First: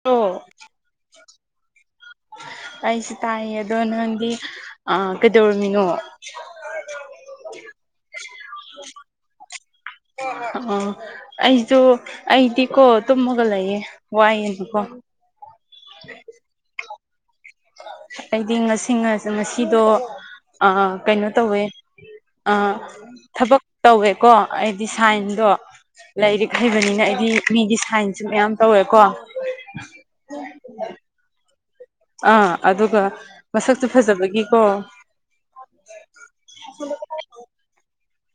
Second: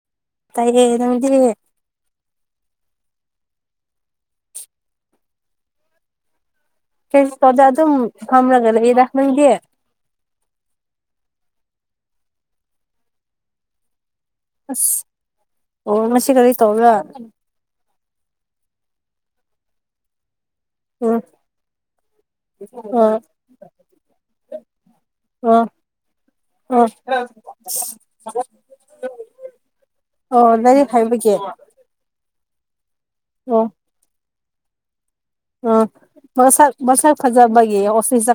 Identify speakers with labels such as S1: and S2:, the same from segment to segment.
S1: [unintelligible]
S2: ꯇꯥꯌꯦ ꯅꯪꯗꯤ
S1: ꯑꯩꯁꯨ ꯇꯥꯏꯌꯦ ꯑꯗꯣ ꯅꯪꯗꯤ ꯑꯥ ꯀꯩꯗꯧꯔꯝꯃꯤꯅꯣ [inaudible]
S2: ꯀꯩꯁꯨ ꯇꯧꯗꯦ ꯑꯗꯨꯝ ꯐꯝꯔꯒ ꯂꯩꯌꯦꯗ ꯅꯪꯗꯤ
S1: ꯑꯣ ꯑꯩꯖꯨ ꯑꯩꯗꯤꯀꯣ ꯇꯨꯝꯃꯒ ꯂꯩꯌꯦ ꯋꯥꯏꯌꯦꯅꯀꯣ
S2: ꯑꯁ ꯑꯣ ꯉꯁꯤ ꯀꯔꯤ ꯇꯧꯔꯥ
S1: ꯑꯩꯗꯤ ꯉꯁꯤ ꯉꯥ ꯉꯁꯤꯗꯣ ꯑꯥ
S2: ꯎꯝ
S1: ꯀꯩꯅꯣ ꯇꯧꯋꯦ ꯑꯥ
S2: ꯑꯣ
S1: ꯊꯕꯛ ꯇꯧꯋꯦꯀꯣ ꯑꯩꯗꯤ ꯁꯥꯏꯟꯗꯣ
S2: ꯑꯣ
S1: ꯂꯥꯏꯔꯤꯛ
S2: ꯑꯣ
S1: ꯍꯩꯕꯅꯤꯅ ꯑꯩꯗꯤ ꯃꯤꯒꯤ ꯁꯥꯏꯟꯁꯨ ꯃꯌꯥꯝ ꯇꯧꯋꯦꯀꯣ
S2: ꯑꯣ ꯂꯥꯏꯔꯤꯛ ꯍꯩꯕꯒꯤ
S1: ꯑꯥ ꯑꯗꯨꯒ ꯃꯁꯛꯇꯨ ꯐꯖꯕꯒꯤꯀꯣ
S2: ꯑꯥ ꯃꯁꯛ ꯃꯁꯛ ꯐꯖꯕꯒꯤ ꯑꯣꯐꯤꯁ ꯆꯥ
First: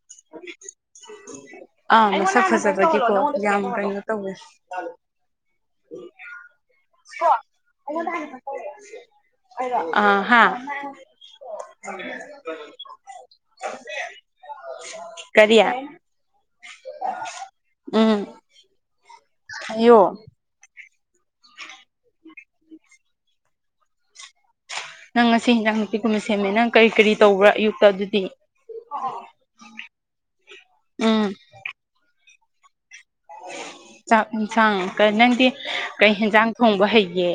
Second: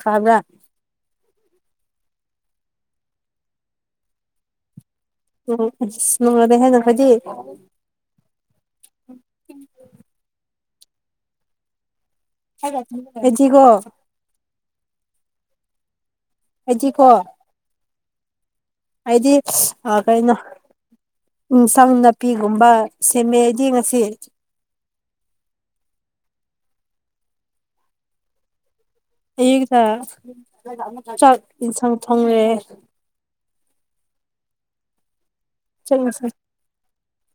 S1: ꯑꯥ ꯃꯁꯛ ꯐꯖꯕꯒꯤꯀꯣ ꯌꯥꯝ ꯀꯩꯅꯣ ꯇꯧꯋꯦ
S2: [unintelligible]
S1: ꯑꯥ ꯍꯥꯥ
S2: ꯑꯩꯗꯤꯒꯣ
S1: ꯀꯔꯤ
S2: ꯑꯩꯗꯤꯀꯣ
S1: ꯎꯝ
S2: ꯑꯩꯗꯤ ꯑꯥ
S1: ꯍꯥꯏꯌꯣ
S2: ꯀꯩꯅꯣ ꯏꯟꯁꯥꯡ ꯅꯥꯄꯤꯒꯨꯝꯕ ꯁꯦꯝꯃꯦ ꯑꯩꯗꯤ ꯉꯁꯤ
S1: ꯅꯪ ꯉꯁꯤ ꯍꯤꯡꯖꯥꯡ ꯅꯨꯄꯤꯒꯨꯝꯕ ꯁꯦꯝꯃꯦ ꯅꯪ ꯀꯔꯤ ꯀꯔꯤ ꯇꯧꯕ꯭ꯔꯥ ꯑꯌꯨꯛꯇ ꯑꯗꯨꯗꯤ
S2: ꯑꯌꯨꯛꯇ
S1: ꯎꯝ
S2: ꯆꯥꯛ ꯏꯟꯁꯥꯡ ꯊꯣꯡꯔꯦ
S1: ꯆꯥꯛ ꯏꯟꯁꯥꯡ ꯀꯥ ꯅꯪꯗꯤ
S2: ꯆꯥꯛ
S1: ꯀꯩ
S2: ꯏꯟꯁꯥꯡ
S1: ꯍꯦꯟꯖꯥꯡ ꯊꯣꯡꯕ ꯍꯩꯒꯦ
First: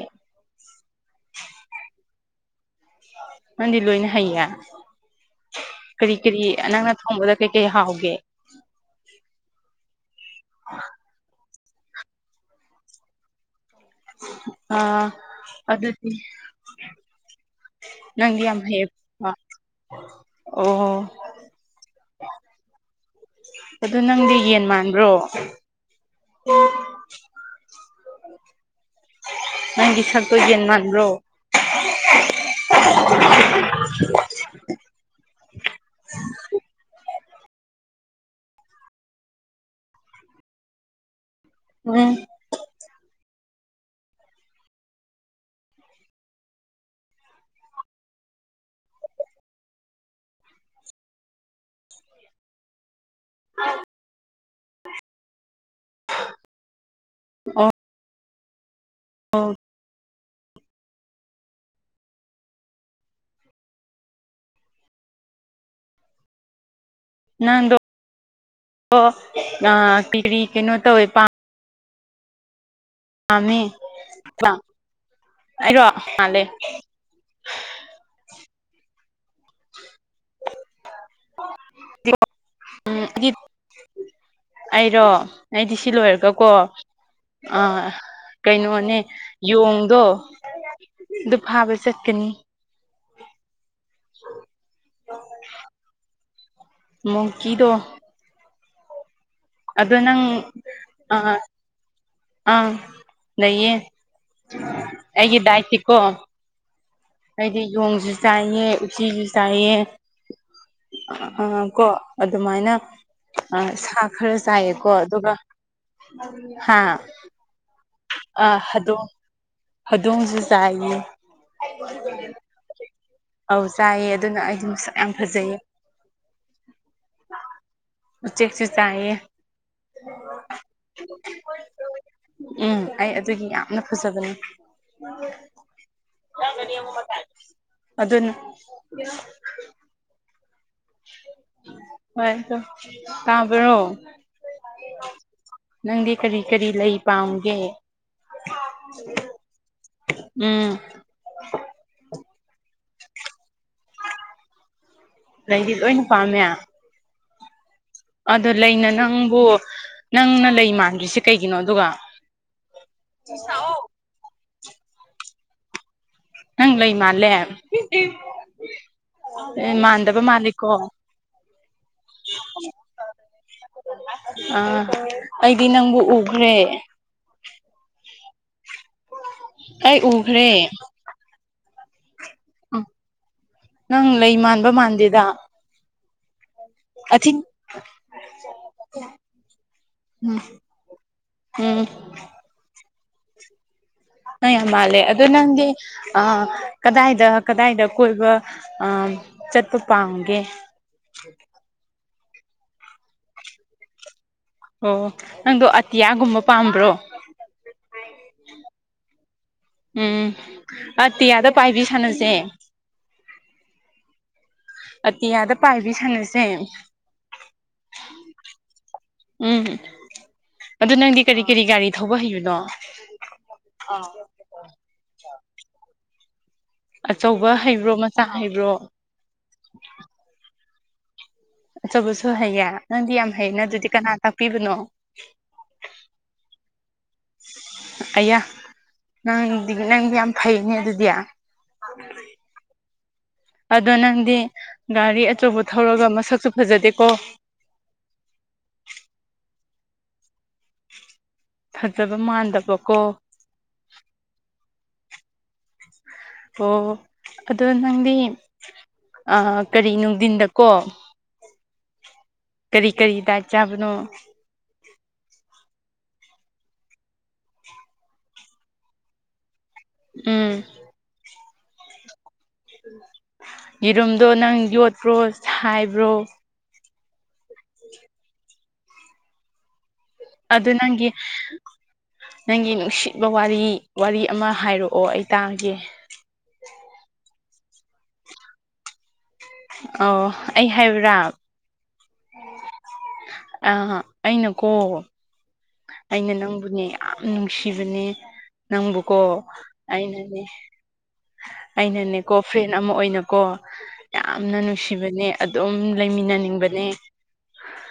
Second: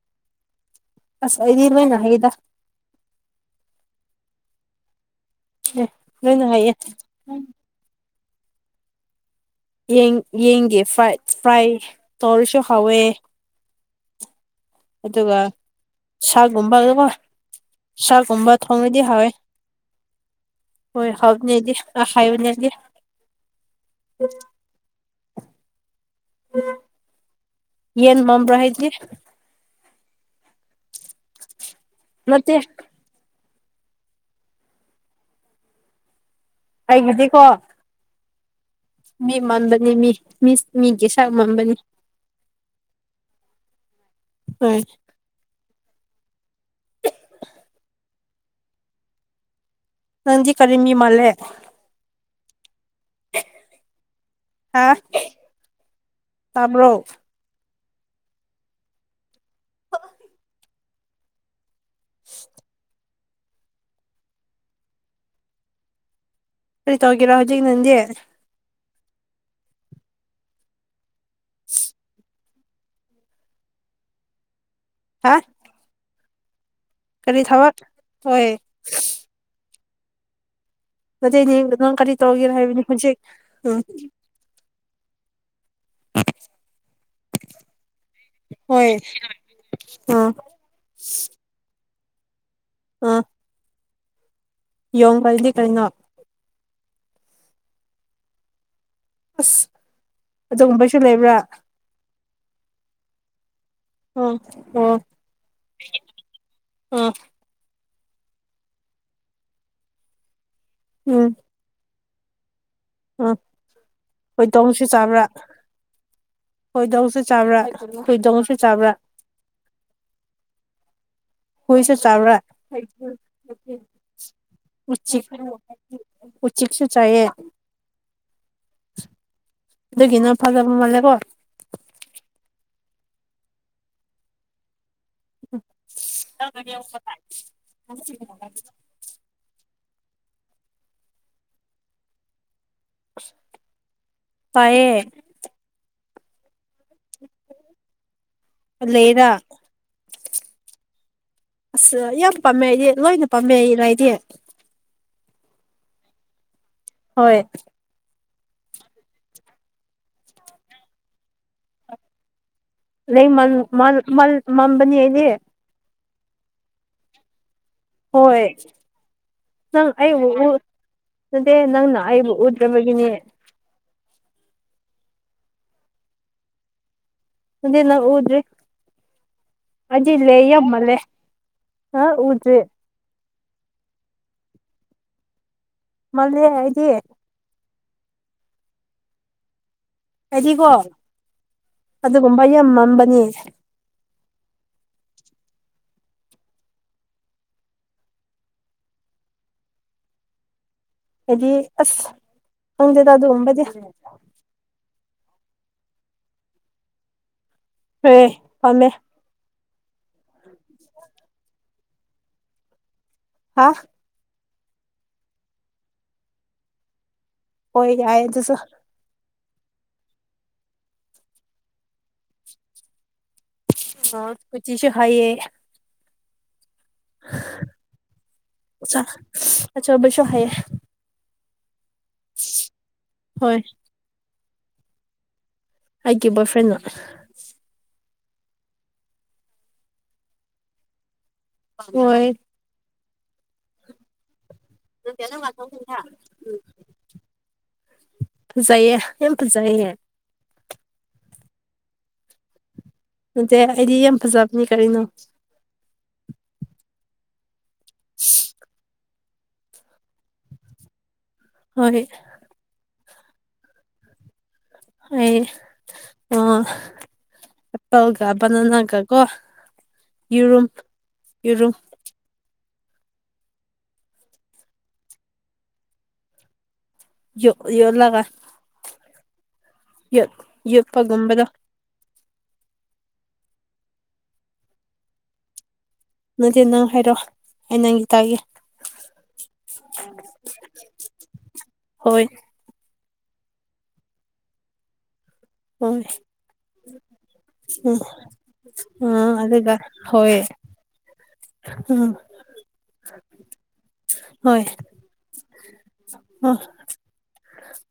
S2: ꯑꯁ ꯑꯩꯗꯤ ꯂꯣꯏꯅ ꯍꯩꯗ
S1: ꯅꯪꯗꯤ ꯂꯣꯏꯅ ꯍꯩꯌꯦ ꯀꯔꯤ ꯀꯔꯤ
S2: ꯂꯣꯏꯅ ꯍꯩꯌꯦ
S1: ꯅꯪꯅ ꯊꯣꯡꯕꯗ ꯀꯩ ꯀꯩ ꯍꯥꯎꯒꯦ
S2: ꯌꯦꯡ ꯌꯦꯡꯒꯤ ꯐꯥꯏ ꯐ꯭ꯔꯥꯏ ꯇꯧꯔꯁꯨ ꯍꯥꯎꯋꯦ
S1: [inaudible]
S2: ꯑꯗꯨꯒ
S1: ꯑꯗꯨꯗꯤ
S2: ꯁꯥꯒꯨꯝꯕꯗꯒꯣ
S1: ꯅꯪꯗꯤ
S2: ꯁꯥꯒꯨꯝꯕ
S1: ꯌꯥꯝ ꯍꯩꯌꯦ
S2: ꯊꯣꯡꯉꯗꯤ ꯍꯥꯎꯋꯦ
S1: ꯑꯣ
S2: ꯍꯣꯏ ꯍꯥꯎꯕꯅꯦ ꯑꯦꯗꯤ ꯑꯥ ꯍꯥꯏꯕꯅꯦ ꯑꯦꯗꯤ
S1: ꯑꯗꯨ ꯅꯪꯗꯤ ꯌꯦꯟ ꯃꯥꯟꯕ꯭ꯔꯣ
S2: ꯌꯦꯟ ꯃꯝꯕ꯭ꯔꯥ ꯍꯥꯏꯗꯤ
S1: ꯅꯪꯒꯤ ꯁꯛꯇꯣ ꯌꯦꯟ ꯃꯥꯟꯕ꯭ꯔꯣ
S2: ꯅꯠꯇꯦ ꯑꯩ ꯉꯁꯤ ꯀꯣ ꯃꯤ ꯃꯟꯕꯅꯤ ꯃꯤ ꯃꯤ ꯃꯤꯒꯤ ꯁꯛ ꯃꯥꯟꯕꯅꯤ
S1: ꯎꯝ
S2: [unintelligible] ꯅꯪꯗꯤ ꯀꯔꯤ ꯃꯤ ꯃꯥꯜꯂꯦ
S1: [unintelligible]
S2: ꯍꯥ ꯇꯥꯕ꯭ꯔꯣ
S1: ꯑꯣ [unintelligible]
S2: [unintelligible] ꯀꯔꯤ ꯇꯧꯒꯦꯔꯥ ꯍꯧꯖꯤꯛ ꯅꯪꯗꯤ
S1: ꯑꯣ ꯀꯔꯤ ꯀꯩꯅꯣ ꯇꯧꯋꯦ ꯄꯝ
S2: [unintelligible]
S1: ꯄꯥꯝꯃꯦ [unintelligible]
S2: ꯍꯥ
S1: ꯑꯩꯔꯣ [unintelligible]
S2: ꯀꯔꯤ ꯊꯕꯛ ꯇꯧꯏ
S1: [unintelligible]
S2: [unintelligible] ꯅꯪ ꯀꯔꯤ ꯇꯧꯒꯦꯔ ꯍꯥꯏꯕꯅꯤ
S1: ꯎꯝ
S2: ꯍꯧꯖꯤꯛ
S1: ꯑꯩꯗꯤ
S2: ꯎꯝ
S1: ꯑꯩꯔꯣ ꯑꯩꯗꯤ ꯁꯤ ꯂꯣꯏꯔꯒꯀꯣ ꯑꯥ
S2: ꯍꯣꯏ
S1: ꯀꯩꯅꯣꯅꯦ ꯌꯣꯡꯗꯣ
S2: ꯎꯝ
S1: ꯑꯗꯨ ꯐꯥꯕ ꯆꯠꯀꯅꯤ
S2: [unintelligible] ꯌꯣꯡ ꯍꯥꯏꯗꯤ ꯀꯩꯅꯣ
S1: ꯃꯣꯡꯀꯤꯗꯣ
S2: ꯑꯁ
S1: ꯑꯗꯣ ꯅꯪ
S2: ꯑꯗꯨꯒꯨꯝꯕꯁꯨ
S1: ꯑ
S2: ꯂꯩꯕ꯭ꯔꯥ
S1: ꯑꯥ ꯂꯩꯌꯦ
S2: ꯑꯣ
S1: ꯑꯩꯒꯤ ꯗꯥꯏꯠꯇꯤ ꯀꯣ
S2: ꯎꯝ
S1: ꯑꯩꯗꯤ ꯌꯣꯡꯁꯨ ꯆꯥꯏꯌꯦ ꯎꯆꯤꯁꯨ ꯆꯥꯏꯌꯦ
S2: ꯎꯝ
S1: ꯀꯣ ꯑꯗꯨꯃꯥꯏꯅ ꯑ ꯁꯥ ꯈꯔ
S2: ꯍꯣꯏꯗꯣꯡꯁꯨ
S1: ꯆꯥꯏꯌꯦꯀꯣ
S2: ꯆꯥꯕ꯭ꯔꯥ
S1: ꯑꯗꯨꯒ ꯍꯥ
S2: ꯍꯣꯏꯗꯣꯡꯁꯨ ꯆꯥꯕ꯭ꯔꯥ [unintelligible]
S1: ꯑꯥ
S2: ꯆꯥꯕ꯭ꯔꯥ
S1: ꯍꯧꯗꯣꯡ ꯍꯧꯗꯣꯡꯁꯨ ꯆꯥꯏꯌꯦ
S2: ꯍꯨꯏꯁꯨ ꯆꯥꯕ꯭ꯔ
S1: ꯑꯧ ꯆꯥꯏꯌꯦ ꯑꯗꯨꯅ ꯑꯩꯗꯨ ꯃꯁꯛ ꯌꯥꯝ ꯐꯖꯩꯌꯦ
S2: ꯎꯆꯤꯛꯁꯨ ꯆꯥꯏꯌꯦ
S1: ꯎꯆꯦꯛ ꯁꯨꯨ ꯆꯥꯏꯌꯦ
S2: ꯑꯗꯨꯒꯤꯅ ꯐꯖꯕ ꯃꯥꯜꯂꯦꯀꯣ
S1: ꯎꯝ ꯑꯩ ꯑꯗꯨꯒꯤ ꯌꯥꯝꯅ ꯐꯖꯕꯅꯤ ꯑꯗꯨꯅ
S2: [unintelligible]
S1: ꯍꯣꯏ ꯑꯗꯣ ꯇꯥꯕ꯭ꯔꯣ
S2: ꯇꯥꯏꯌꯦ
S1: ꯅꯪꯗꯤ ꯀꯔꯤ ꯀꯔꯤ ꯂꯩ ꯄꯥꯝꯒꯦ
S2: ꯂꯩ ꯔ
S1: ꯎꯝ
S2: ꯑꯁ ꯌꯥꯝ ꯄꯥꯝꯃꯦ ꯑꯩꯗꯤ ꯂꯣꯏꯅ ꯄꯥꯝꯃꯦ ꯑꯩ ꯂꯩꯗꯤ
S1: ꯂꯩꯗꯤ ꯂꯣꯏꯅ ꯄꯥꯝꯃꯦ
S2: ꯍꯣꯏ
S1: ꯑꯗ ꯂꯩꯅ ꯅꯪꯕꯨ ꯅꯪꯅ ꯂꯩ ꯃꯥꯟꯗ꯭ꯔꯤꯁꯦ ꯀꯩꯒꯤꯅꯣ ꯑꯗꯨꯒ
S2: ꯂꯩ ꯃꯜ ꯃꯥꯜ ꯃꯜ ꯃꯝꯕꯅꯤ ꯑꯩꯗꯤ꯫
S1: ꯅꯪ ꯂꯩ ꯃꯥꯜꯂꯦ
S2: ꯍꯣꯏ
S1: ꯑꯦ
S2: ꯅꯪ
S1: ꯃꯥꯟꯗꯕ
S2: ꯑꯩꯕꯨ ꯎꯨꯠ
S1: ꯃꯥꯜꯂꯤꯀꯣ
S2: ꯅꯠꯇꯦ ꯅꯪꯅ ꯑꯩꯕꯨ ꯎꯗ꯭ꯔꯤꯕꯒꯤꯅꯦ
S1: [unintelligible] ꯑꯥ ꯑꯩꯗꯤ ꯅꯪꯕꯨ ꯎꯈ꯭ꯔꯦ꯫
S2: ꯑꯩꯗꯤ ꯅꯪ ꯎꯗ꯭꯭ꯔꯤ
S1: ꯑꯩ
S2: ꯑꯩꯗꯤ ꯂꯩ
S1: ꯎꯈ꯭ꯔꯦ
S2: ꯌꯥꯝ ꯃꯥꯜꯂꯦ꯫ ꯍꯥ ꯎꯨꯗ꯭ꯔꯤ
S1: ꯅꯪ ꯂꯩ ꯃꯥꯟꯕ ꯃꯥꯟꯗꯦꯗ꯫
S2: ꯃꯥꯜꯂꯦ ꯑꯩꯗꯤ
S1: ꯑꯊꯤꯡ [unintelligible] ꯎꯝ
S2: ꯑꯩꯗꯤꯀꯣ
S1: ꯎꯝ
S2: ꯑꯗꯨꯒꯨꯝꯕ ꯌꯥꯝ ꯃꯝꯕꯅꯦ꯫
S1: ꯅꯪ ꯌꯥꯝ ꯃꯥꯜꯂꯦ ꯑꯗꯨ ꯅꯪꯗꯤ ꯑꯥ ꯀꯗꯥꯏꯗ ꯀꯗꯥꯏꯗ ꯀꯣꯏꯕ ꯑꯥ ꯆꯠꯄ ꯄꯥꯝꯒꯦ
S2: ꯑꯩꯗꯤ ꯑꯁ ꯈꯪꯗꯦꯗ ꯑꯗꯨꯒꯨꯝꯕꯗꯤ
S1: ꯑꯣ ꯅꯪꯗꯣ ꯑꯇꯤꯌꯥꯒꯨꯝꯕ ꯄꯥꯝꯕ꯭ꯔꯣ
S2: ꯍꯣꯏꯌꯦ ꯄꯥꯝꯃꯦ
S1: ꯎꯝ ꯑꯇꯤꯌꯥꯗ ꯄꯥꯏꯕꯤ ꯁꯥꯟꯅꯖꯦ꯫
S2: ꯍꯥ
S1: ꯑꯇꯤꯌꯥꯗ ꯄꯥꯏꯕꯤ ꯁꯥꯟꯅꯁꯦ꯫
S2: ꯍꯣꯏ ꯌꯥꯏ ꯑꯗꯨꯁꯨ
S1: ꯎꯝ ꯑꯗꯨ ꯅꯪꯗꯤ ꯀꯔꯤ ꯀꯔꯤ ꯒꯥꯔꯤ ꯊꯧꯕ ꯍꯩꯕꯅꯣ
S2: [unintelligible] ꯍꯩꯏꯌꯦ
S1: ꯑꯆꯧꯕ ꯍꯩꯕ꯭ꯔꯣ ꯃꯆꯥ ꯍꯩꯕ꯭ꯔꯣ
S2: [unintelligible] ꯑꯆꯧꯕꯁꯨ ꯍꯩꯌꯦ
S1: ꯑꯆꯧꯕꯁꯨ ꯍꯩꯌꯦ ꯅꯪꯗꯤ ꯌꯥꯝ ꯍꯩꯅꯦ
S2: ꯍꯣꯏ
S1: ꯑꯗꯨꯗꯤ ꯀꯅꯥ ꯇꯥꯛꯄꯤꯕꯅꯣ
S2: ꯑꯩꯒꯤ ꯕꯣꯏ ꯐ꯭ꯔꯦꯟꯅ꯫
S1: ꯑꯌꯥ ꯅꯪꯗꯤ ꯅꯪꯗꯤ ꯌꯥꯝ ꯐꯩꯅꯦ ꯑꯗꯨꯗꯤ꯫
S2: [unintelligible]
S1: ꯑꯗꯣ ꯅꯪꯗꯤ ꯒꯥꯔꯤ ꯑꯆꯧꯕ ꯊꯧꯔꯒ ꯃꯁꯛꯁꯨ ꯐꯖꯗꯦꯀꯣ꯫
S2: ꯐꯖꯩꯌꯦ ꯌꯥꯝ ꯐꯖꯩꯌꯦ꯫
S1: ꯐꯖꯕ ꯃꯥꯟꯗꯕꯀꯣ
S2: ꯅꯠꯇꯦ ꯑꯩꯗꯤ ꯌꯥꯝ ꯐꯖꯕꯅꯤ ꯀꯔꯤꯅꯣ
S1: ꯑꯣ ꯑꯗꯣ ꯅꯪꯗꯤ ꯀꯔꯤ ꯅꯨꯡꯗꯤꯟꯗꯀꯣ
S2: ꯍꯣꯏ
S1: ꯀꯔꯤ ꯀꯔꯤ ꯗꯥꯏꯠ ꯆꯥꯕꯅꯣ
S2: ꯑꯩ ꯑꯣ ꯑꯦꯄꯜꯒ ꯕꯥꯟꯅꯥꯅꯒ ꯀꯣ
S1: ꯎꯝ
S2: ꯌꯦꯔꯨꯝ ꯌꯦꯔꯨꯝ
S1: ꯌꯦꯔꯨꯝꯗꯣ ꯅꯪ ꯌꯣꯠꯄ꯭ꯔꯣ ꯁꯥꯏꯕ꯭ꯔꯣ
S2: ꯌꯣ ꯌꯣꯠꯂꯒ ꯌꯣ
S1: ꯑꯗꯨ ꯅꯪꯒꯤ
S2: ꯌꯣꯠꯄꯒꯨꯝꯕꯗꯣ
S1: ꯅꯪꯒꯤ ꯅꯨꯡꯁꯤꯕ ꯋꯥꯔꯤ ꯋꯥꯔꯤ ꯑꯃ ꯍꯥꯏꯔꯛꯑꯣ ꯑꯩ ꯇꯥꯒꯦ꯫
S2: ꯅꯠꯇꯦ ꯅꯪ ꯍꯥꯏꯔꯛꯑꯣ ꯑꯩ ꯅꯪꯒꯤ ꯇꯥꯒꯦ꯫
S1: ꯑꯣ ꯑꯩ ꯍꯥꯏꯌꯨꯔꯥ
S2: ꯍꯣꯏ
S1: ꯑ ꯑꯩꯅꯀꯣ
S2: ꯍꯣꯏ
S1: ꯑꯩꯅ ꯅꯪꯕꯨꯅꯦ ꯌꯥꯝ
S2: ꯎꯝ
S1: ꯅꯨꯡꯁꯤꯕꯅꯦ ꯅꯪꯕꯨꯀꯣ
S2: ꯑꯥ ꯑꯗꯨꯒ ꯍꯣꯏ
S1: ꯑꯩꯅꯅꯦ
S2: ꯎꯝ
S1: ꯑꯩꯅꯅꯦꯀꯣ ꯐ꯭ꯔꯦꯟ ꯑꯃ ꯑꯣꯏꯅꯀꯣ ꯌꯥꯝꯅ
S2: ꯍꯣꯏ
S1: ꯅꯨꯡꯁꯤꯕꯅꯦ ꯑꯗꯨꯝ
S2: ꯑꯣ
S1: ꯂꯩꯃꯤꯟꯅꯅꯤꯡꯕꯅꯦ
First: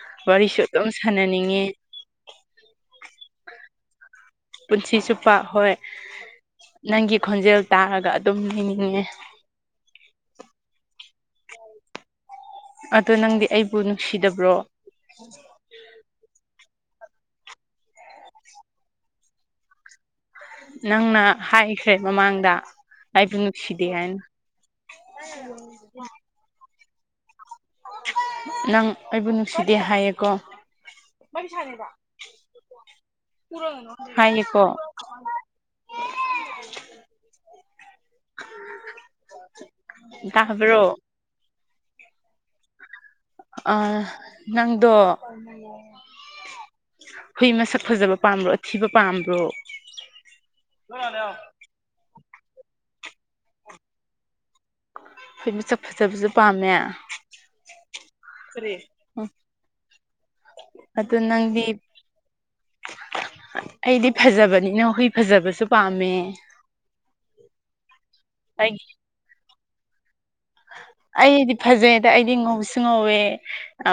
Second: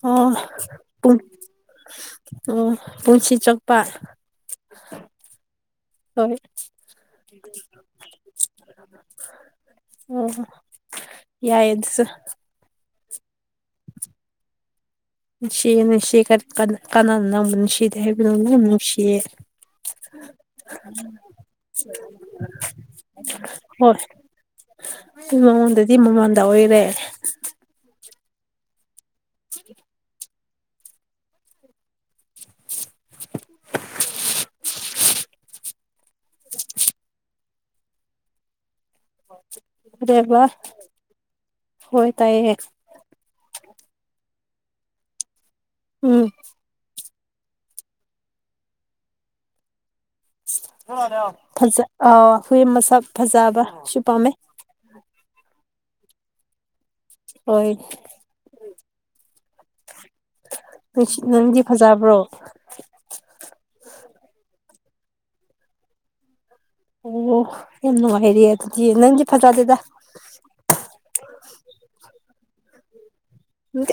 S2: ꯑꯣ
S1: ꯋꯥꯔꯤꯁꯨ ꯑꯗꯨꯝ
S2: ꯄꯨꯡ
S1: ꯁꯥꯟꯅꯅꯤꯡꯉꯤ
S2: ꯑꯣ ꯄꯨꯟꯁꯤ ꯆꯨꯞꯄ
S1: ꯄꯨꯟꯁꯤ ꯆꯨꯞꯄ ꯍꯣꯏ
S2: ꯍꯣꯏ
S1: ꯅꯪꯒꯤ ꯈꯣꯟꯖꯦꯜ ꯇꯥꯔꯒ ꯑꯗꯨꯝ ꯂꯩꯅꯤꯡꯉꯦ
S2: ꯌꯥꯏꯌꯦ ꯑꯗꯨꯁꯨ
S1: ꯑꯗꯣ ꯅꯪꯗꯤ ꯑꯩꯕꯨ ꯅꯨꯡꯁꯤꯗꯕ꯭ꯔꯣ
S2: ꯅꯨꯡꯁꯤꯌꯦ ꯅꯨꯡꯁꯤ ꯀꯥꯟꯅꯅ ꯅꯪꯕ ꯅꯨꯡꯁꯤꯗꯦ ꯍꯥꯏꯕꯅꯣ ꯌꯥꯝ ꯅꯨꯡꯁꯤꯌꯦ
S1: ꯅꯪꯅ ꯍꯥꯏꯈ꯭ꯔꯦ ꯃꯃꯥꯡꯗ ꯑꯩꯕꯨ
S2: [unintelligible]
S1: ꯅꯨꯡꯁꯤꯗꯦ
S2: ꯍꯣꯏ
S1: ꯍꯥꯏꯅ
S2: ꯃꯉꯣꯟꯗꯗꯤ ꯃꯃꯥꯡꯗ ꯑꯣꯏꯔꯦ
S1: ꯅꯪ ꯑꯩꯕꯨ ꯅꯨꯡꯁꯤꯗꯦ ꯍꯥꯏꯌꯦꯀꯣ ꯍꯥꯏꯅꯦꯀꯣ
S2: [unintelligible] ꯗꯦꯕ
S1: ꯇꯥꯕ꯭ꯔꯣ
S2: ꯍꯣꯏ ꯇꯥꯏꯌꯦ
S1: ꯑ ꯅꯪꯗꯣ
S2: ꯎꯝ
S1: ꯍꯨꯏ ꯃꯁꯛ ꯐꯖꯕ ꯄꯥꯝꯕ꯭ꯔꯣ ꯑꯊꯤꯕ ꯄꯥꯝꯕ꯭ꯔꯣ
S2: ꯐꯖ ꯑꯥꯎ ꯍꯨꯏ ꯃꯁꯛ ꯐꯖꯕꯁꯨ ꯄꯥꯝꯃꯦ
S1: ꯍꯨꯏ ꯃꯁꯛ ꯐꯖꯕꯁꯨ ꯄꯥꯝꯃꯦ
S2: ꯍꯣꯏ
S1: ꯎ
S2: ꯅꯪꯗꯤ ꯐꯖꯕ꯭ꯔꯣ
S1: ꯑꯩꯗꯤ ꯐꯖꯕꯅꯤꯅ ꯍꯨꯏ ꯐꯖꯕꯁꯨ ꯄꯥꯝꯃꯦ
S2: ꯑꯣ ꯌꯥꯝ ꯅꯨꯡꯉꯥꯏꯔꯦ
S1: ꯑꯩ
S2: ꯑꯗꯨꯗꯤ ꯅꯪꯗꯤ ꯐꯖꯗꯦꯗ
S1: ꯑꯩꯗꯤ ꯐꯖꯩ ꯑꯗ ꯑꯩꯗꯤ ꯉꯧꯕꯁꯨ ꯉꯧꯋꯦ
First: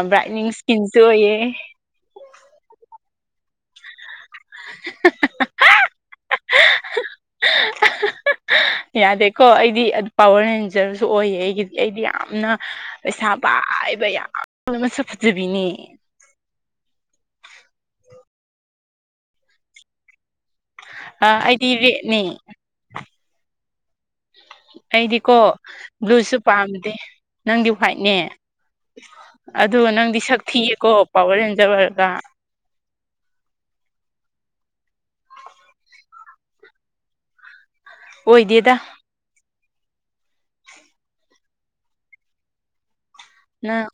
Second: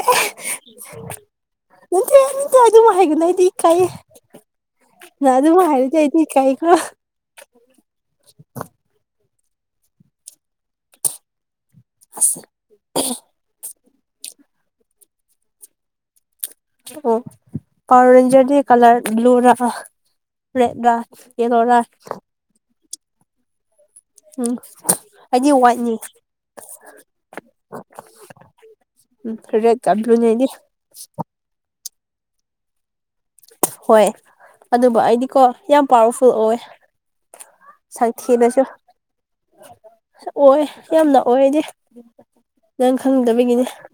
S1: ꯕ꯭ꯔꯥꯏꯠꯅꯤꯡ ꯏꯁꯀꯤꯟꯁꯨ ꯑꯣꯏꯑꯦ
S2: ꯅꯇꯦ ꯅꯇꯦ ꯑꯗꯨꯝ ꯍꯥꯏꯩꯒꯅꯣ ꯑꯩꯗꯤ ꯏꯀꯥꯏꯌꯦ ꯑꯗꯨ ꯃꯍ ꯍꯥꯏꯔ ꯆꯇ ꯀꯥꯏ ꯈ
S1: ꯌꯥꯗꯦꯀꯣ ꯑꯩꯗꯤ ꯄꯋꯥꯔ ꯔꯦꯟꯖꯔꯁꯨ ꯑꯣꯏꯌꯦ ꯑꯩꯒꯤꯗꯤ ꯑꯩꯗꯤ ꯌꯥꯝꯅ ꯄꯩꯁꯥ ꯄꯥꯏꯕ ꯌꯥꯝꯅꯁꯨ ꯐꯖꯕꯤꯅꯦ
S2: ꯑꯣ ꯑꯔꯔꯦꯟꯖꯔꯗꯤ ꯀꯂꯔ ꯕ꯭ꯂꯨꯔꯥ ꯔꯦꯠ ꯔ
S1: ꯑ ꯑꯩꯗꯤ
S2: ꯌꯦꯂꯣꯔ
S1: ꯔꯦꯠꯅꯦ
S2: ꯎꯝ
S1: ꯑꯩꯗꯤꯀꯣ
S2: ꯑꯩꯗꯤ ꯋꯥꯏꯠꯅꯤ
S1: ꯕ꯭ꯂꯨꯁꯨ ꯄꯥꯝꯗꯦ ꯅꯪꯗꯤ ꯍ꯭ꯋꯥꯏꯠꯅꯦ
S2: ꯎꯝ
S1: ꯑꯗꯣ
S2: ꯔꯦꯗꯀ
S1: ꯅꯪꯗꯤ
S2: ꯕ꯭ꯂꯨꯅꯦ
S1: ꯁꯛ
S2: ꯑꯩꯗꯤ
S1: ꯊꯤꯌꯦꯀꯣ ꯄꯋꯔ ꯔꯦꯟꯖꯔ ꯑꯣꯏꯔꯒ
S2: ꯍꯣꯏ ꯑꯗꯨꯕꯨ ꯑꯩꯗꯤꯀꯣ ꯌꯥꯝ ꯄꯋꯥꯔꯐꯨꯜ ꯑꯣꯏ ꯁꯛ ꯊꯤꯔꯁꯨ
S1: ꯑꯣꯏꯗꯦꯗ
S2: ꯑꯣꯏ ꯌꯥꯝꯅ ꯑꯣꯏꯗꯤ ꯅꯪ ꯈꯪꯗꯕꯒꯤꯅꯦ
S1: ꯅꯪ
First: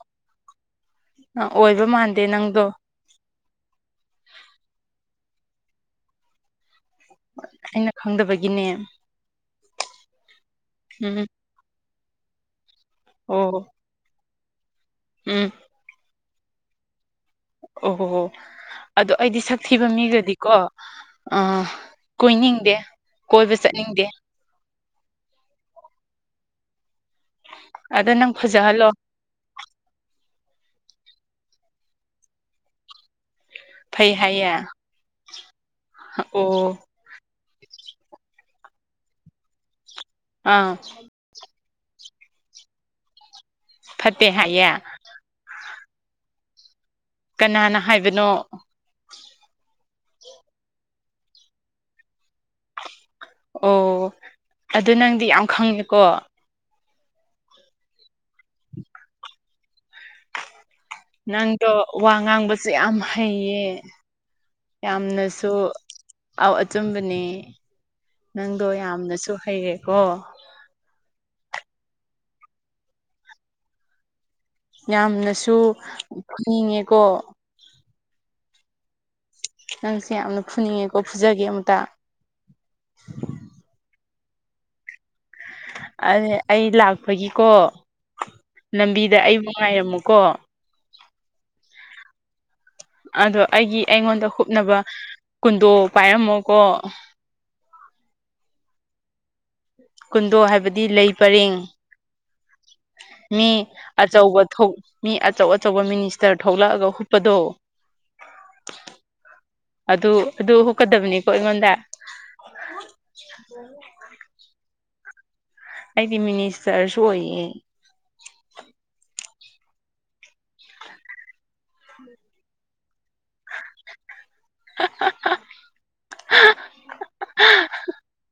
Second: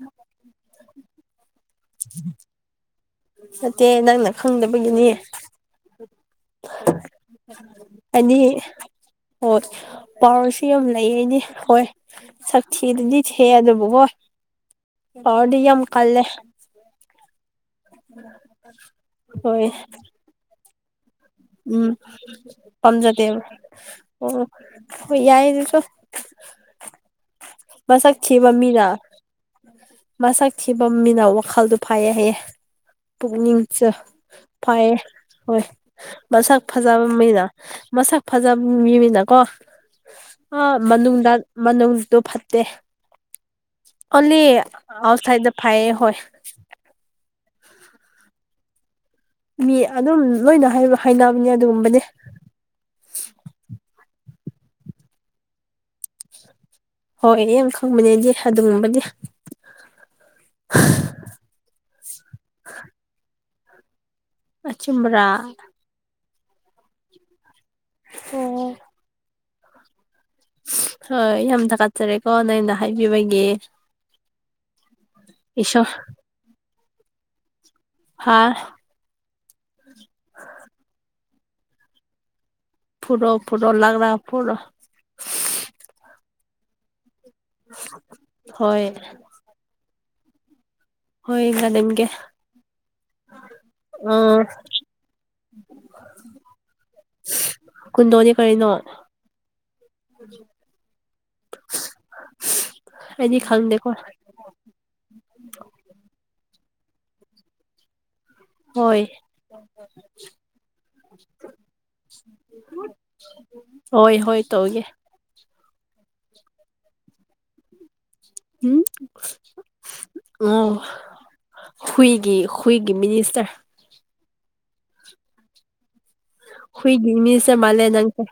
S1: ꯑꯣꯏꯕ ꯃꯥꯟꯗꯦ ꯅꯪꯗꯣ
S2: ꯅꯠꯇꯦ ꯅꯪꯅ ꯈꯪꯗꯕꯒꯤꯅꯦ
S1: ꯑꯩꯅ
S2: ꯑꯩꯅꯤ
S1: ꯈꯪꯗꯕꯒꯤꯅꯦ
S2: ꯍꯣꯏ ꯄꯥꯎꯔꯁꯨ ꯌꯥꯝ ꯂꯩ
S1: ꯎꯝ
S2: ꯑꯩꯗꯤ ꯍꯣꯏ ꯁꯛ ꯊꯤ ꯑꯗꯨꯗꯤ ꯊꯦ
S1: ꯑꯣ
S2: ꯑꯗꯨꯕꯨ ꯍꯣꯏ
S1: ꯎꯝ
S2: ꯍꯥꯎꯗꯤ ꯌꯥꯝꯝ ꯀꯜꯂꯦ
S1: ꯑꯣꯍꯣꯍꯣ ꯑꯗꯣ ꯑꯩꯗꯤ ꯁꯛ
S2: ꯍꯣꯏ
S1: ꯊꯤꯕ ꯃꯤꯒꯗꯤ ꯀꯣ ꯑꯥ
S2: ꯎꯝ
S1: ꯀꯣꯏꯅꯤꯡꯗꯦ ꯀꯣꯏꯕ ꯆꯠꯅꯤꯡꯗꯦ
S2: ꯑꯣ ꯍ ꫭꯏ ꯌꯥꯏ ꯑꯗꯨꯁꯨ
S1: ꯑꯗꯣ ꯅꯪ
S2: ꯃꯁꯛꯈꯤꯕ ꯃꯤꯅ
S1: ꯐꯖꯍꯜꯂꯣ
S2: ꯃꯁꯛ ꯊꯤꯕ ꯃꯤꯅꯥꯎ ꯋꯥꯈꯜꯗꯣ ꯐꯥꯏꯌꯦ ꯍꯥꯏꯌꯦ ꯄꯨꯛꯅꯤꯡ
S1: ꯐꯩ ꯍꯥꯏꯌꯦ
S2: ꯐꯥꯏꯌꯦ ꯍꯣꯏ ꯃꯁꯛ
S1: ꯑꯣ
S2: ꯐꯖꯕ ꯃꯤꯅ ꯃꯁꯛ ꯐꯖꯕ ꯃꯤꯃꯤꯅꯀꯣ
S1: ꯑꯥ
S2: ꯃꯅꯨꯡꯗ ꯃꯅꯨꯡꯗꯗꯨꯣ
S1: ꯐꯠꯇꯦ
S2: ꯑꯣꯂꯤ
S1: ꯍꯥꯏꯌꯦ
S2: ꯑꯥꯎꯠꯁꯥꯏꯠ ꯗ ꯐꯥꯏꯌꯦ ꯍꯣꯏ
S1: ꯀꯅꯥꯅ ꯍꯥꯏꯕꯅꯣ
S2: ꯃꯤ ꯑꯗꯨꯝ ꯂꯣꯏꯅ ꯍꯥꯏꯅꯕꯅꯤ ꯑꯗꯨꯒꯨꯝꯕꯅꯗꯤ
S1: ꯑꯣ ꯑꯗꯨ ꯅꯪꯗꯤ ꯌꯥꯝ ꯈꯪꯉꯦꯀꯣ
S2: ꯍꯣꯏ ꯌꯥꯝ ꯈꯪꯕꯅꯦꯗꯤ ꯑꯗꯨꯒꯨꯝꯕꯗꯤ
S1: ꯅꯪꯗꯣ ꯋꯥ ꯉꯥꯡꯕꯁꯨ ꯌꯥꯝ ꯍꯩꯌꯦ
S2: ꯑꯆꯨꯝꯕ꯭ꯔꯥ
S1: ꯌꯥꯝꯅꯁꯨ ꯑꯧ ꯑꯆꯨꯝꯕꯅꯦ ꯅꯪꯗꯣ
S2: ꯍꯣꯏ
S1: ꯌꯥꯝꯅꯁꯨ ꯍꯩꯌꯦꯀꯣ
S2: ꯍꯣꯏ ꯌꯥꯝ ꯊꯥꯒꯠꯆꯔꯦꯀꯣ ꯅꯪꯅ ꯍꯥꯏꯕꯤꯕꯒꯤ
S1: ꯌꯥꯝꯅꯁꯨ
S2: ꯏꯁꯣꯔ
S1: ꯅꯤꯡꯉꯦꯀꯣ
S2: ꯍꯥ
S1: ꯅꯪꯁꯦ ꯌꯥꯝꯅ ꯐꯨꯅꯤꯡꯉꯦꯀꯣ ꯐꯨꯖꯒꯦ ꯑꯃꯨꯛꯇ
S2: ꯐꯨꯔꯣ ꯐꯨꯔꯣ ꯂꯒ꯭ꯔꯥ ꯐꯨꯔꯣ
S1: ꯑꯥ ꯑꯩ ꯂꯥꯛꯄꯒꯤꯀꯣ
S2: ꯍꯣꯏ
S1: ꯂꯝꯕꯤꯗ ꯑꯩꯕꯨ ꯉꯥꯏꯔꯝꯃꯨꯀꯣ
S2: ꯍꯣꯏ ꯉꯥꯏꯅꯝꯒꯦ
S1: ꯑꯗꯣ ꯑꯩꯒꯤ ꯑꯩꯉꯣꯟꯗ ꯍꯨꯞꯅꯕ ꯀꯨꯟꯗꯣ ꯄꯥꯏꯔꯝꯃꯣꯀꯣ
S2: ꯀꯨꯟꯗꯣꯗꯤ ꯀꯔꯤꯅꯣ
S1: ꯀꯨꯟꯗꯣ ꯍꯥꯏꯕꯗꯤ ꯂꯩ ꯄꯔꯦꯡ
S2: ꯑꯩꯗꯤ
S1: ꯃꯤ
S2: ꯈꯪꯗꯦꯀꯣ
S1: ꯑꯆꯧꯕ ꯊꫭ ꯃꯤ ꯑꯆꯧ ꯑꯆꯧꯕ ꯃꯤꯅꯤꯁꯇꯔ ꯊꯣꯛꯂꯛꯑꯒ ꯍꯨꯨꯞꯄꯗꯣ
S2: ꯍꯣꯏ
S1: ꯑꯗꯨ ꯑꯗꯨ ꯍꯨꯀꯗꯕꯅꯤꯀꯣ ꯑꯩꯉꯣꯟꯗ
S2: ꯍꯣꯏ ꯍꯣꯏ ꯇꯧꯒꯦ
S1: ꯑꯩꯗꯤ ꯃꯤꯅꯤꯁꯇꯔꯁꯨ ꯑꯣꯏꯌꯦ
S2: ꯎꯝ ꯑꯣ ꯍꯨꯏꯒꯤ ꯍꯨꯏꯒꯤ ꯃꯤꯅꯤ ꯏꯁꯇꯔ
S1: [unintelligible]
S2: ꯍꯒ ꯃꯤꯁꯦ ꯃꯥꯂꯦ ꯅꯪꯁꯦ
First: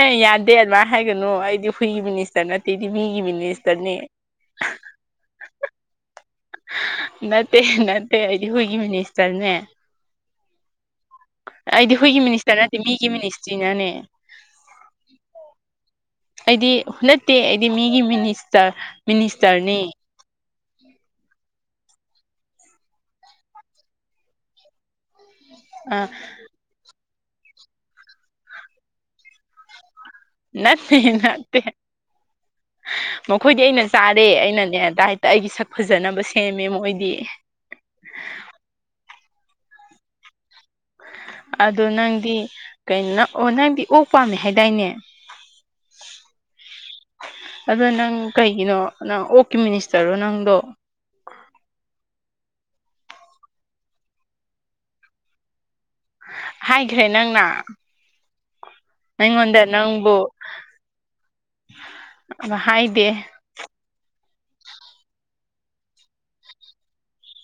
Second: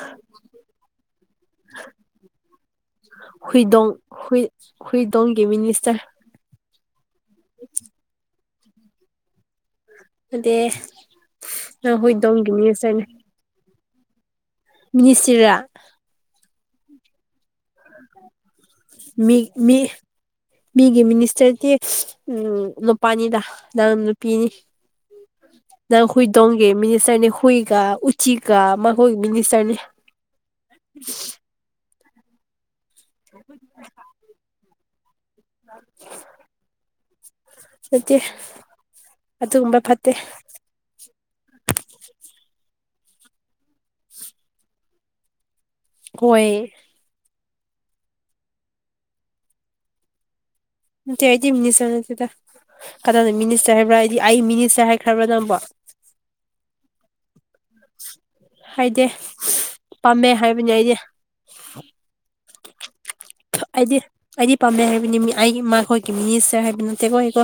S1: ꯑꯦ ꯌꯥꯗꯦ ꯑꯗꯨꯃꯥꯏꯅ ꯍꯥꯏꯒꯅꯨ ꯑꯩꯗꯤ ꯍꯨꯏꯒꯤ ꯃꯤꯅꯤꯁꯇꯔ ꯅꯠꯇꯦꯗꯤ ꯃꯤꯒꯤ ꯃꯤꯅꯤꯁꯇꯔꯅꯦ
S2: ꯍꯨꯏꯗꯣꯡ ꯍꯨꯏ ꯍꯨꯏ ꯗꯣꯡꯒꯤ ꯃꯤꯅꯤꯁꯇꯔ
S1: ꯅꯠꯇꯦ ꯅꯠꯇꯦ ꯑꯩꯗꯤ ꯍꯒꯤ ꯃꯅꯤꯁꯇꯔꯅꯦ
S2: ꯅꯠꯇꯦ
S1: ꯑꯩꯗꯤ
S2: ꯅꯪ
S1: ꯍꯨꯏꯒꯤ
S2: ꯍꯨꯏꯗꯣꯡꯒꯤ
S1: ꯃꯤꯅꯤꯁꯇꯔ ꯅꯠꯇꯦ
S2: ꯃꯤꯅꯤꯁꯇꯔꯅꯦ
S1: ꯃꯤꯒꯤ ꯃꯤꯅꯤꯁꯇ꯭ꯔꯤꯅꯅꯦ
S2: ꯃꯤꯅꯤꯁꯇꯔꯥ
S1: ꯑꯩꯗꯤ ꯅꯠꯇꯦ ꯑꯩꯗꯤ ꯃꯤꯒꯤ ꯃꯤꯅꯤꯁꯇꯔ
S2: ꯃꯤ
S1: ꯃꯤꯅꯤꯁꯇꯔꯅꯤ
S2: ꯃꯤ ꯃꯤꯒꯤ ꯃꯤꯅꯤꯁꯇꯔꯗꯤ ꯎꯝ ꯅꯨꯄꯥꯅꯤꯗ ꯅꯪ ꯅꯨꯄꯤꯅꯤ [unintelligible] ꯅꯪ
S1: ꯑꯥ
S2: ꯍꯨꯏꯗꯣꯡꯒꯦ ꯃꯤꯅꯤꯁꯇꯔꯅꯦ ꯍꯨꯏꯀ ꯎꯆꯤꯒ ꯃꯥꯈꫭꯏꯒꯤ ꯃꯤꯅꯤꯁꯇꯔꯅꯦ
S1: ꯅꯠꯇꯦ ꯅꯠꯇꯦ ꯃꯈꯣꯏꯗꯤ ꯑꯩꯅ ꯆꯥꯔꯦ ꯑꯩꯅꯅꯦ ꯗꯥꯏꯠ ꯑꯩꯒꯤ ꯁꯛ ꯐꯖꯅꯕ ꯁꯦꯝꯃꯦ ꯃꯣꯏꯗꯤ
S2: ꯐꯠꯇꯦ ꯑꯗꯨꯒꯨꯝꯕ ꯐꯠꯇꯦ
S1: ꯑꯗꯣ ꯅꯪꯗꯤ ꯀꯩꯅꯣ ꯅꯪ ꯅꯪꯗꯤ ꯑꯣꯛ ꯄꯥꯝꯃꯦ ꯍꯥꯏꯗꯥꯏꯅꯦ
S2: ꯍꯣꯏ
S1: ꯑꯗꯣ ꯅꯪ ꯀꯩꯒꯤꯅꯣ ꯅꯪ ꯑꯣꯛꯀꯤ ꯃꯤꯅꯤꯁꯇꯔꯔꯣ ꯅꯪꯗꯣ
S2: ꯅꯠꯇꯦ ꯑꯩꯗꯤ ꯃꯤꯅꯤꯁꯇꯔ ꯅꯠꯇꯦꯗ ꯀꯗꯥꯏꯗ ꯃꯤꯅꯤꯁꯇꯔ ꯍꯥꯏꯕ꯭ꯔꯥ ꯑꯩꯗꯤ ꯑꯩ ꯃꯤꯅꯤꯁꯇꯔ ꯍꯥꯏꯈ꯭ꯔꯕ꯭ꯔꯣ ꯅꯪꯕꯣ
S1: ꯍꯥꯏꯈ꯭ꯔꯦ ꯅꯪꯅ
S2: ꯍꯥꯏꯗꯦ
S1: ꯑꯩꯉꯣꯟꯗ ꯅꯪꯕꯨ
S2: ꯄꯥꯝꯃꯦ ꯍꯥꯏꯕꯅꯤ ꯑꯩꯗꯤ
S1: ꯑꯥ ꯍꯥꯏꯗꯦ
S2: ꯑꯩꯗꯤ ꯑꯩꯗꯤ ꯄꯥꯝꯃꯦ ꯍꯥꯏꯕꯅꯤ ꯃꯤ ꯑꯩꯒꯤ ꯃꯈꯣꯏꯒꯤ ꯃꯤꯅꯤꯁꯇꯔ ꯍꯥꯏꯕ ꯅꯠꯇꯦꯀꯣ ꯑꯩꯀꯣ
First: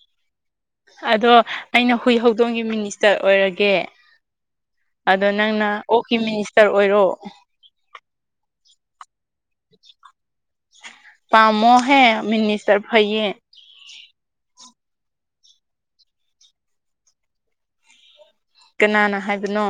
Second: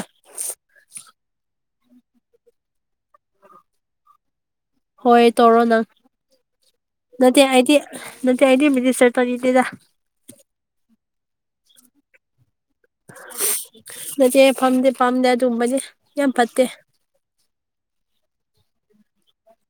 S1: ꯑꯗꯣ ꯑꯩꯅ ꯍꯨꯏ ꯍꯧꯗꯣꯡꯒꯤ ꯃꯤꯅꯤꯁꯇꯔ ꯑꯣꯏꯔꯒꯦ
S2: ꯍꯣꯏ
S1: ꯑꯗꯣ ꯅꯪꯅ ꯑꯣꯛꯀꯤ ꯃꯤꯅꯤꯁꯇꯔ ꯑꯣꯏꯔꯣ
S2: ꯍꯥꯏꯗꯤ ꯅꯠꯇ ꯑꯩꯗꯤ ꯃꯤꯅꯤꯁꯇꯔ ꯇꯧꯅꯤꯡꯗꯦꯗ
S1: ꯄꯝꯃꯣꯍꯦ ꯃꯤꯅꯤꯁ
S2: ꯅꯠꯇꯦ ꯐꯝꯗꯦ ꯄꯥꯝꯗꯦ ꯑꯗꯨꯒꯨꯝꯕꯗꯤ ꯌꯥꯝ ꯐꯠꯇꯦ
S1: ꯀꯅꯥꯅ ꯍꯥꯏꯕꯅꯣ